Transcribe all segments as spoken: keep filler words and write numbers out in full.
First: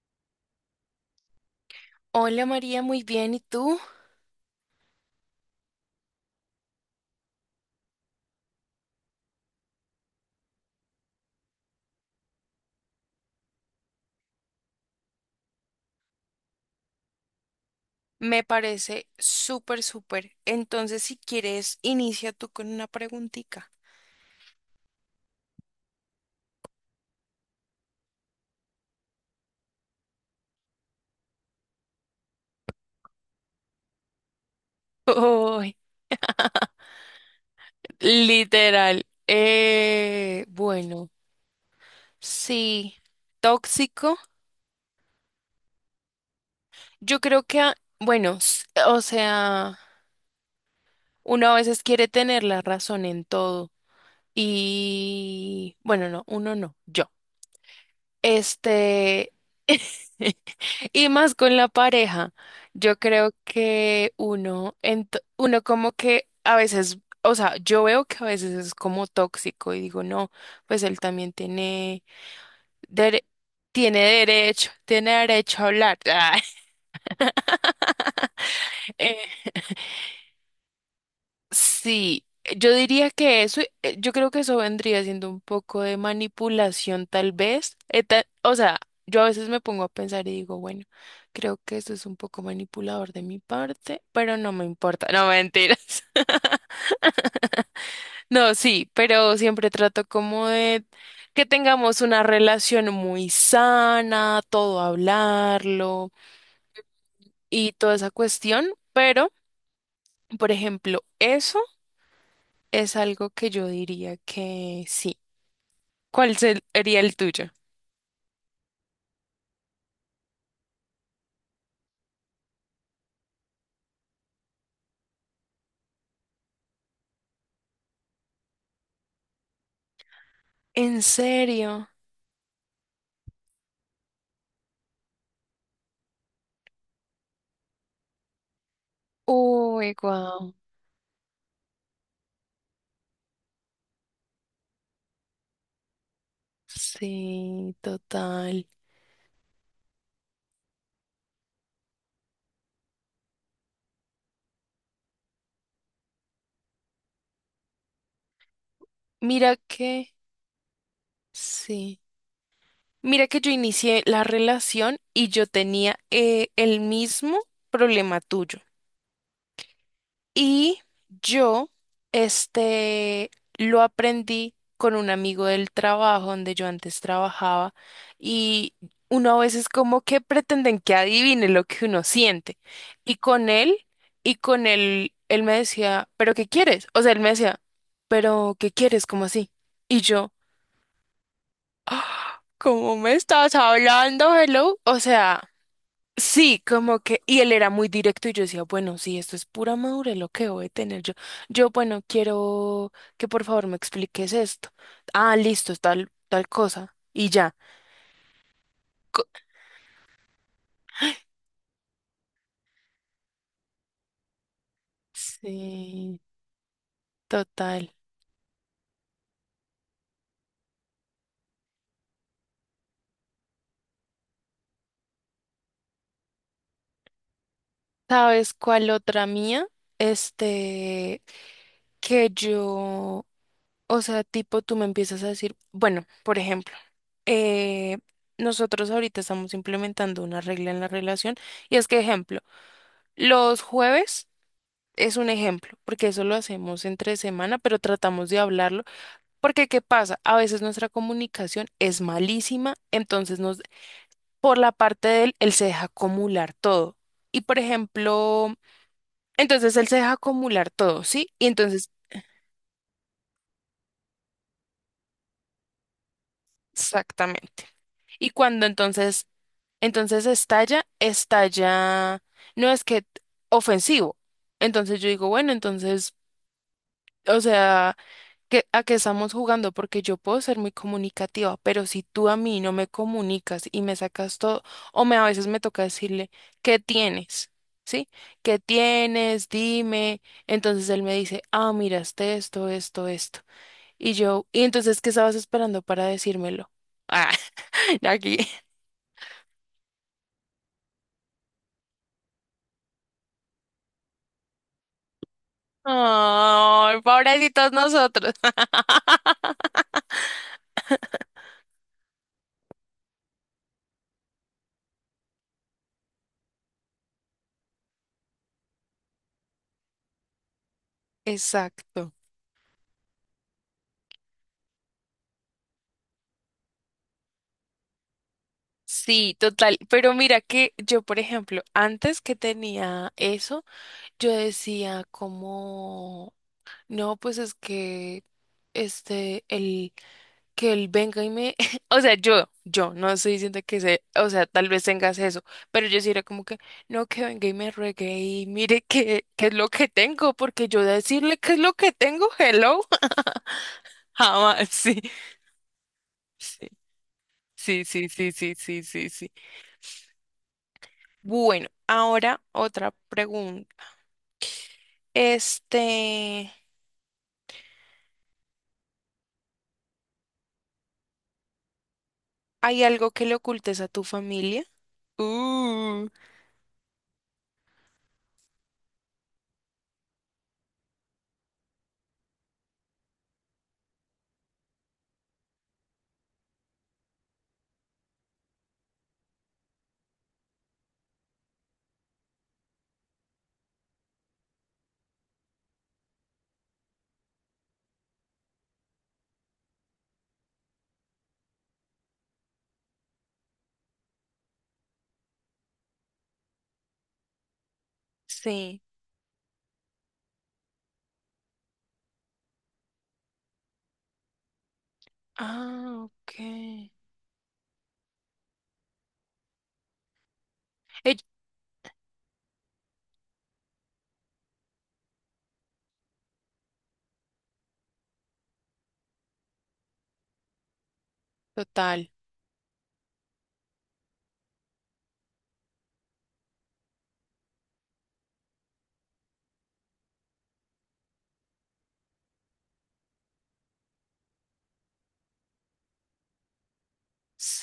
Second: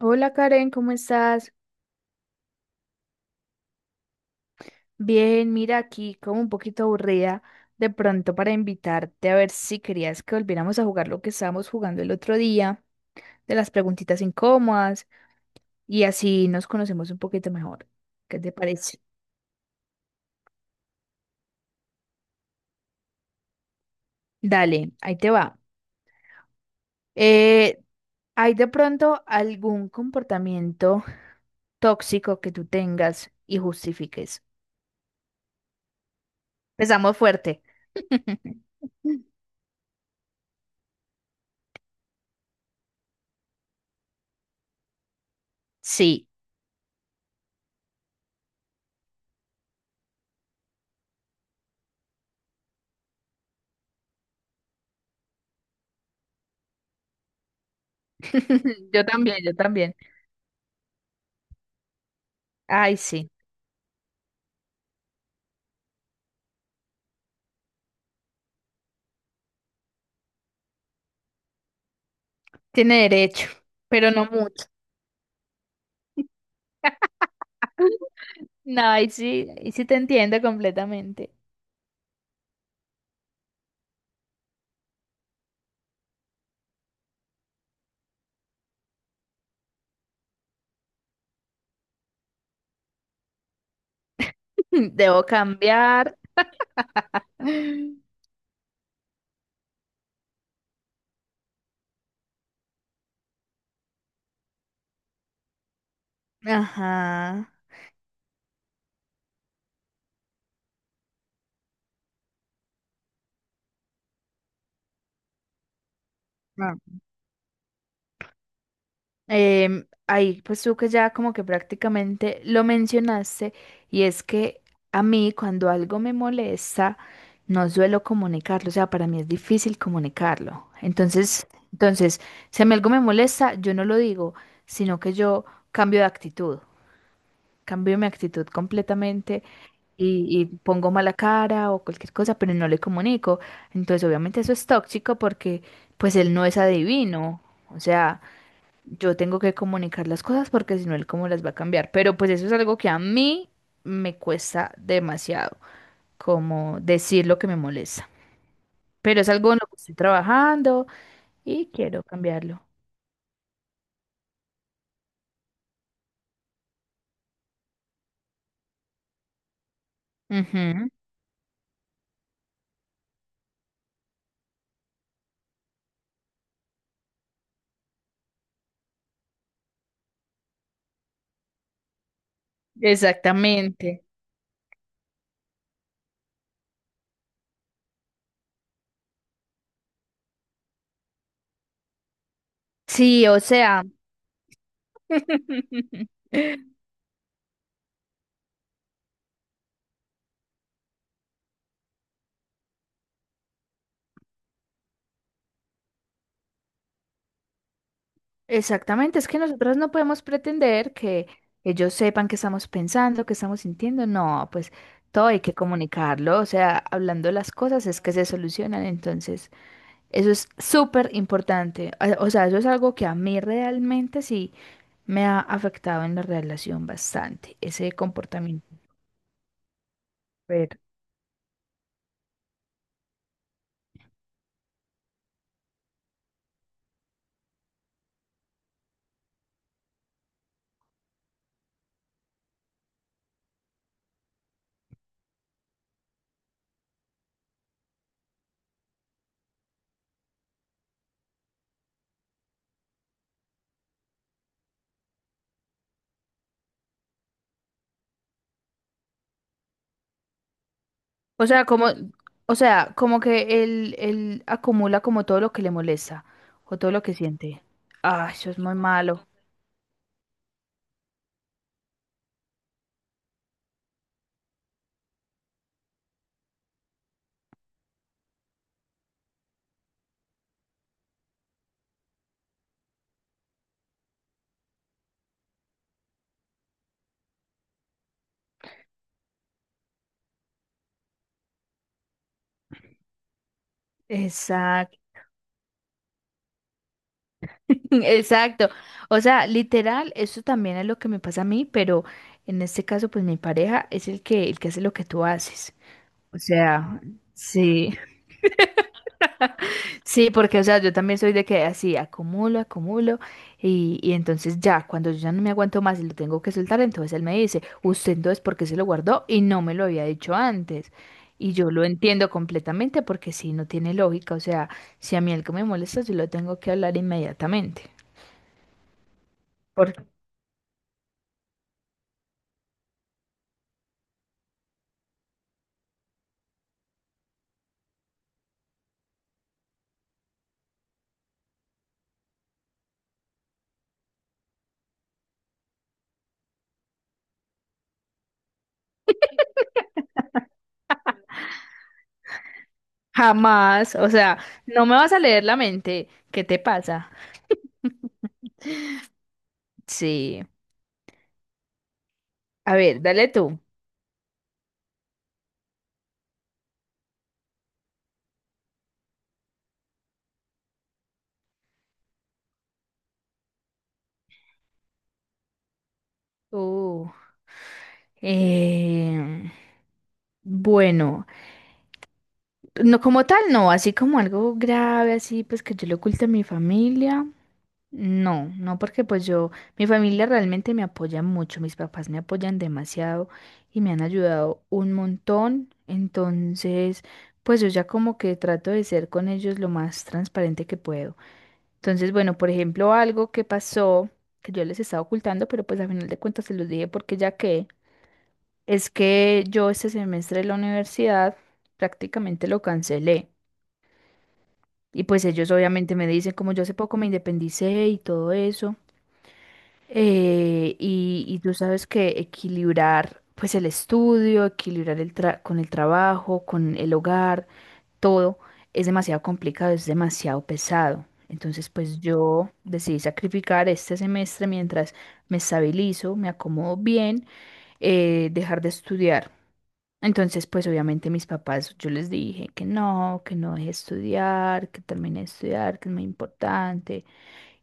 Hola Karen, ¿cómo estás? Hola María, muy bien. ¿Y tú? Bien, mira aquí como un poquito aburrida de pronto para invitarte a ver si querías que volviéramos a jugar lo que estábamos jugando el otro día, de las preguntitas incómodas y así nos conocemos un poquito mejor. ¿Qué Me te parece? parece súper, súper. Entonces, si quieres, inicia tú con una preguntita. Dale, ahí te va. Eh, ¿hay de pronto algún comportamiento tóxico que tú tengas y justifiques? Uy, Empezamos fuerte. literal. Eh, bueno, sí, tóxico. Sí, Yo creo que, a- bueno, s- o sea, uno a veces quiere tener la razón en todo. Y, bueno, no, uno no, yo. yo Este, también, yo también. y más con la pareja, Ay, yo creo sí, que uno, ent- uno como que a veces, o sea, yo veo que a veces es como tóxico y digo, no, pues él también tiene, tiene dere- derecho, tiene pero no mucho. derecho, tiene derecho a hablar. No, ahí sí, ahí sí te entiendo completamente. Sí, eh, yo diría que eso, eh, yo creo que eso vendría siendo un poco de manipulación tal vez. Eh, ta- o sea, yo a veces me pongo a pensar y digo, bueno, creo que eso es un poco manipulador de mi parte, pero no me importa, Debo no mentiras. cambiar. No, sí, pero siempre trato como de que tengamos una relación muy sana, todo hablarlo Ajá. y toda esa cuestión, pero, por ejemplo, eso es algo que yo diría que sí. ¿Cuál se- Ah. sería el tuyo? Em, ahí, pues tú que ya como que prácticamente lo mencionaste, y es que a mí cuando algo me molesta, no suelo comunicarlo, o sea, para mí es difícil comunicarlo. ¿En Entonces, serio? entonces, si a mí algo me molesta, yo no lo digo, sino que yo cambio de actitud. Cambio mi actitud completamente Uy, y, y guau. pongo mala cara o cualquier cosa, pero no le comunico. Entonces, obviamente eso es tóxico porque pues él no es adivino. Sí, O sea, total. yo tengo que comunicar las cosas porque si no, él cómo las va a cambiar. Pero pues eso es algo que a mí me cuesta demasiado, como decir lo que me molesta. Pero es algo Mira en lo que estoy que, trabajando y sí. quiero cambiarlo. Mira que yo inicié la relación y yo tenía eh, el mismo problema tuyo. Y Ujú. yo, este, lo aprendí con un amigo del trabajo donde yo antes trabajaba y uno a veces como que pretenden que adivine lo que uno siente. Y con él, Exactamente. y con él, él me decía, ¿pero qué quieres? O sea, él me decía, ¿pero qué quieres? ¿Cómo así? Y yo, "Ah, ¿cómo me Sí, o estás sea. hablando, hello? O sea... Sí, como que, y él era muy directo y yo decía, bueno, sí, esto es pura madurez lo que voy a tener yo. Yo, bueno, quiero que por favor me expliques esto. Ah, listo, es tal, tal cosa. Y ya. Exactamente, Co- es que nosotros no podemos pretender que ellos sepan qué estamos pensando, qué estamos sintiendo. No, pues todo hay que Sí, comunicarlo, o sea, hablando las cosas total. es que se solucionan. Entonces, eso es súper importante. A- O sea, eso es algo que a mí realmente sí me ha afectado en la relación bastante, ese ¿Sabes comportamiento. cuál otra mía? Pero, Este, que yo, o sea, tipo, tú me empiezas a decir, bueno, por ejemplo, eh, nosotros ahorita estamos implementando una regla en la relación y es que, ejemplo, los jueves... Es un ejemplo, porque eso lo hacemos entre semana, pero tratamos de hablarlo, porque ¿qué pasa? A veces nuestra comunicación es malísima, entonces nos, por la parte de él, él se deja acumular todo. Y por ejemplo, entonces él se deja acumular todo, ¿sí? Y o sea, como, entonces, o sea, como que él, él acumula como todo lo que le molesta o todo lo que siente. exactamente. Y Ah, eso es cuando muy entonces, malo. entonces estalla, estalla, no es que ofensivo. Entonces yo digo, bueno, entonces, o sea... que, a qué estamos jugando, porque yo puedo ser muy comunicativa, pero si tú a mí no me comunicas y me sacas todo, o me a veces me toca decirle, ¿qué tienes? ¿Sí? ¿Qué tienes? Dime. Entonces él me dice, ah, miraste esto, esto, esto. Y yo, ¿y Exacto. entonces qué estabas esperando para decírmelo? Ah, aquí. Exacto. O sea, literal, eso también es lo que me pasa a mí, pero en este caso, pues mi pareja es el que, el que hace lo que tú haces. O Ay, sea, pobrecitos sí, nosotros. sí, porque, o sea, yo también soy de que así acumulo, acumulo, y, y entonces ya, cuando yo ya no me aguanto más y lo tengo que soltar, entonces él me dice, usted entonces, ¿por qué se lo guardó? Y no me lo había dicho antes. Y yo lo Exacto. entiendo completamente porque sí, no tiene lógica. O sea, si a mí algo me molesta, yo lo tengo que hablar inmediatamente. Sí, total. ¿Por Pero mira que yo, por ejemplo, antes que tenía eso, yo decía como, no, pues es que este, el, que él venga y me, o sea, yo, yo, no estoy diciendo que se, o sea, tal vez tengas eso, pero yo sí era como que, no, que venga y me ruegue y mire qué, qué es lo que tengo, porque yo decirle qué es lo que tengo, hello, Jamás, o sea, jamás, no me sí, vas a leer la mente. ¿Qué te sí, pasa? sí, sí, sí, sí, sí, sí, sí. Sí. Bueno, ahora A otra ver, dale tú. pregunta. Este, ¿Hay algo que le ocultes a tu familia? Uh. Uh, em, bueno, no como tal, no, así como algo grave, así pues que yo le oculte a mi familia. No, no porque pues yo, mi familia realmente me apoya mucho, mis papás me apoyan demasiado y me han ayudado un montón, entonces pues yo ya como que trato de ser con ellos lo más transparente que puedo. Entonces, bueno, por ejemplo, algo que pasó que yo les estaba ocultando, pero pues a final de cuentas se los dije porque ya que Sí. es que yo este semestre de la universidad prácticamente lo cancelé y pues ellos obviamente Ah, me dicen ok. como yo hace poco me independicé y todo eso. Eh, Ell- y, y tú sabes que equilibrar pues el estudio, equilibrar el tra- con el trabajo, con el hogar, todo es demasiado complicado, es demasiado pesado. Entonces pues Total, yo decidí sacrificar este semestre mientras me estabilizo, me acomodo bien, eh, dejar de estudiar. Entonces pues obviamente mis papás, yo les dije que no, que no deje de estudiar, que termine de estudiar, que es muy importante.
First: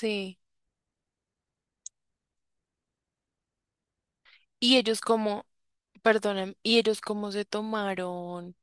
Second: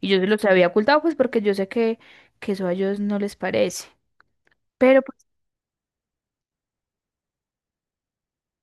Y yo se los había ocultado, pues porque yo sé que, que eso a ellos no les parece. Y ellos Pero pues, como, perdonen, y ellos como se tomaron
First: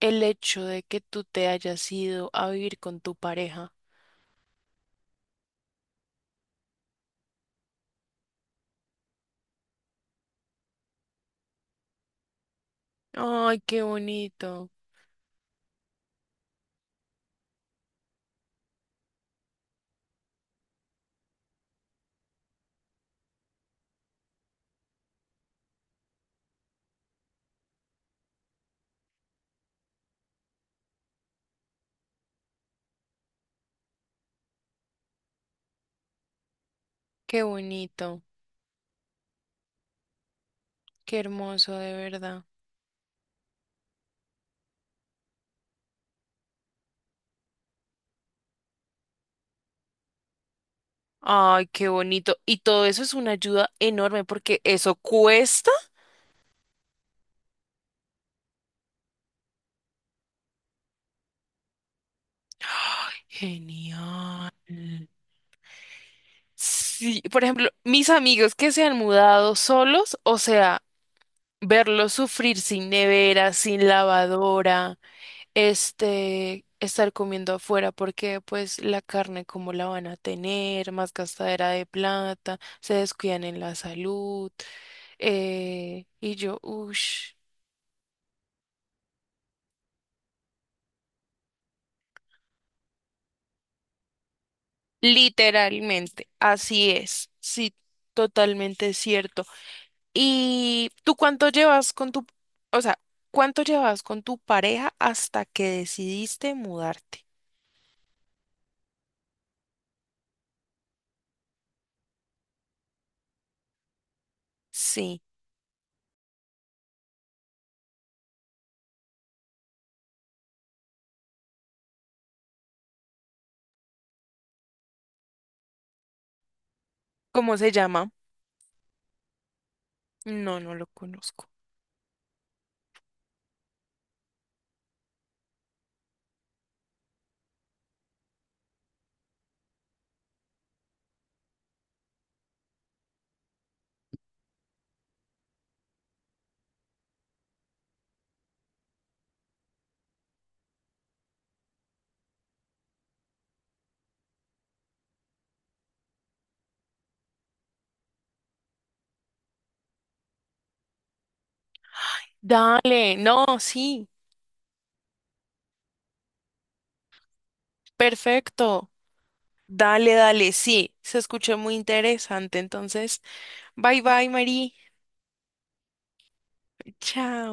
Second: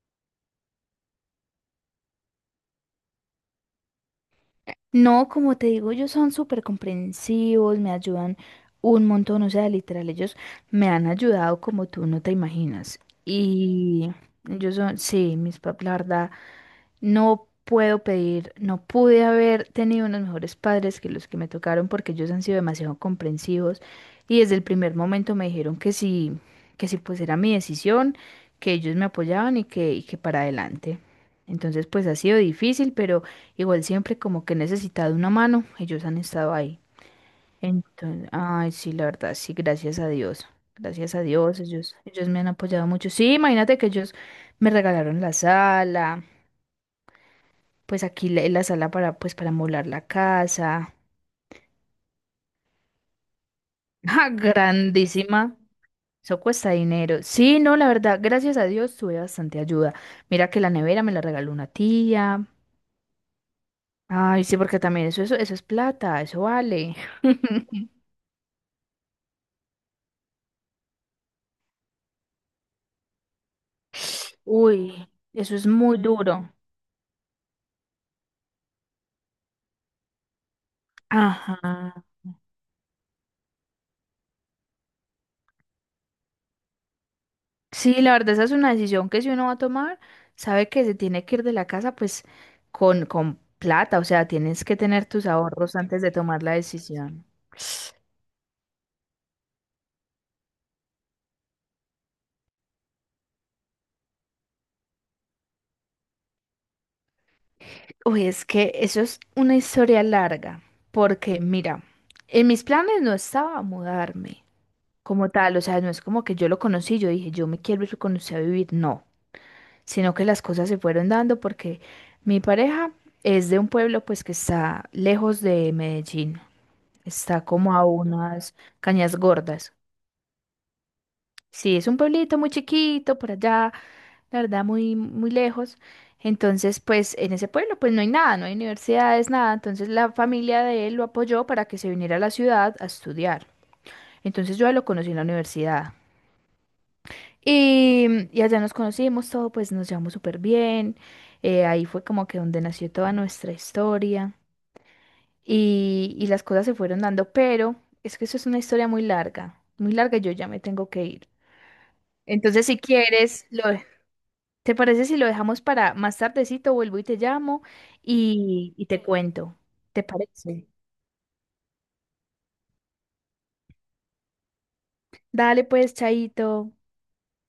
el hecho de que tú te hayas ido a vivir con tu pareja. no, como te digo, ellos son súper comprensivos, me ayudan un montón, o sea, literal, ellos me han ayudado como tú no te imaginas. Ay, qué Y bonito, ellos son, sí, mis papás. No puedo pedir, no pude haber tenido unos mejores padres que los que me tocaron porque ellos han sido demasiado comprensivos y desde el primer momento me dijeron que sí, que sí pues era mi decisión, que ellos me apoyaban y que, y que para adelante. Entonces pues ha sido difícil, pero igual siempre como que he necesitado una mano, ellos han estado ahí. qué bonito, Entonces, ay, sí, la verdad, sí, gracias a Dios. Gracias qué a Dios, hermoso de ellos, ellos me verdad. han apoyado mucho. Sí, imagínate que ellos me regalaron la sala pues aquí la, la sala para, pues para molar la casa. Ay, qué bonito. Y todo eso es una ayuda enorme ¡Ja! porque eso Grandísima. cuesta. Eso cuesta dinero. Sí, no, la verdad, gracias a Dios tuve bastante ayuda. Mira que la nevera me la regaló una tía. ¡Ay, Ay, genial! sí, porque también eso, eso, eso es plata, eso vale. Sí, por ejemplo, mis amigos que se han mudado solos, o sea, verlo sufrir sin nevera, sin lavadora, Uy, eso es muy duro. este, estar comiendo afuera porque pues la carne como la van a tener, más gastadera de Ajá. plata, se descuidan en la salud, eh, y yo, ush, Sí, la verdad, esa es una decisión que si uno va a tomar, sabe que se tiene que ir de la casa, pues con, con plata, o sea, tienes que tener tus ahorros antes de literalmente, tomar la así decisión. es, sí, totalmente cierto. ¿Y tú cuánto llevas con tu, o sea, cuánto llevas con tu pareja hasta que decidiste mudarte? Uy, es que eso es una historia larga, porque mira, en mis planes no estaba mudarme Sí, como tal, o sea, no es como que yo lo conocí, yo dije, yo me quiero ir con usted a vivir, no, sino que las cosas se fueron dando porque mi pareja es de un pueblo pues que está lejos de Medellín, está ¿cómo se como a llama? unas cañas gordas. No, no lo conozco. Sí, es un pueblito muy chiquito por allá, la verdad, muy, muy lejos. Entonces, pues en ese pueblo, pues no hay nada, no hay universidades, nada. Entonces la familia de él lo apoyó para que se viniera a la ciudad a estudiar. Entonces yo a él lo conocí en la universidad. Y, mm, y allá nos conocimos todo, pues nos llevamos súper bien. Eh, ahí fue como que donde nació toda nuestra historia. Y, y las cosas se fueron dando, pero es que eso es una historia muy larga, muy larga y yo ya me tengo que ir. Entonces, si Dale, no, quieres, lo... sí, ¿Te parece si lo dejamos para más tardecito? Vuelvo y te llamo y, y perfecto. te cuento. ¿Te Dale, dale, parece? sí, se escuchó muy interesante. Entonces, bye bye, Mari. Dale pues, Chaito. Chao.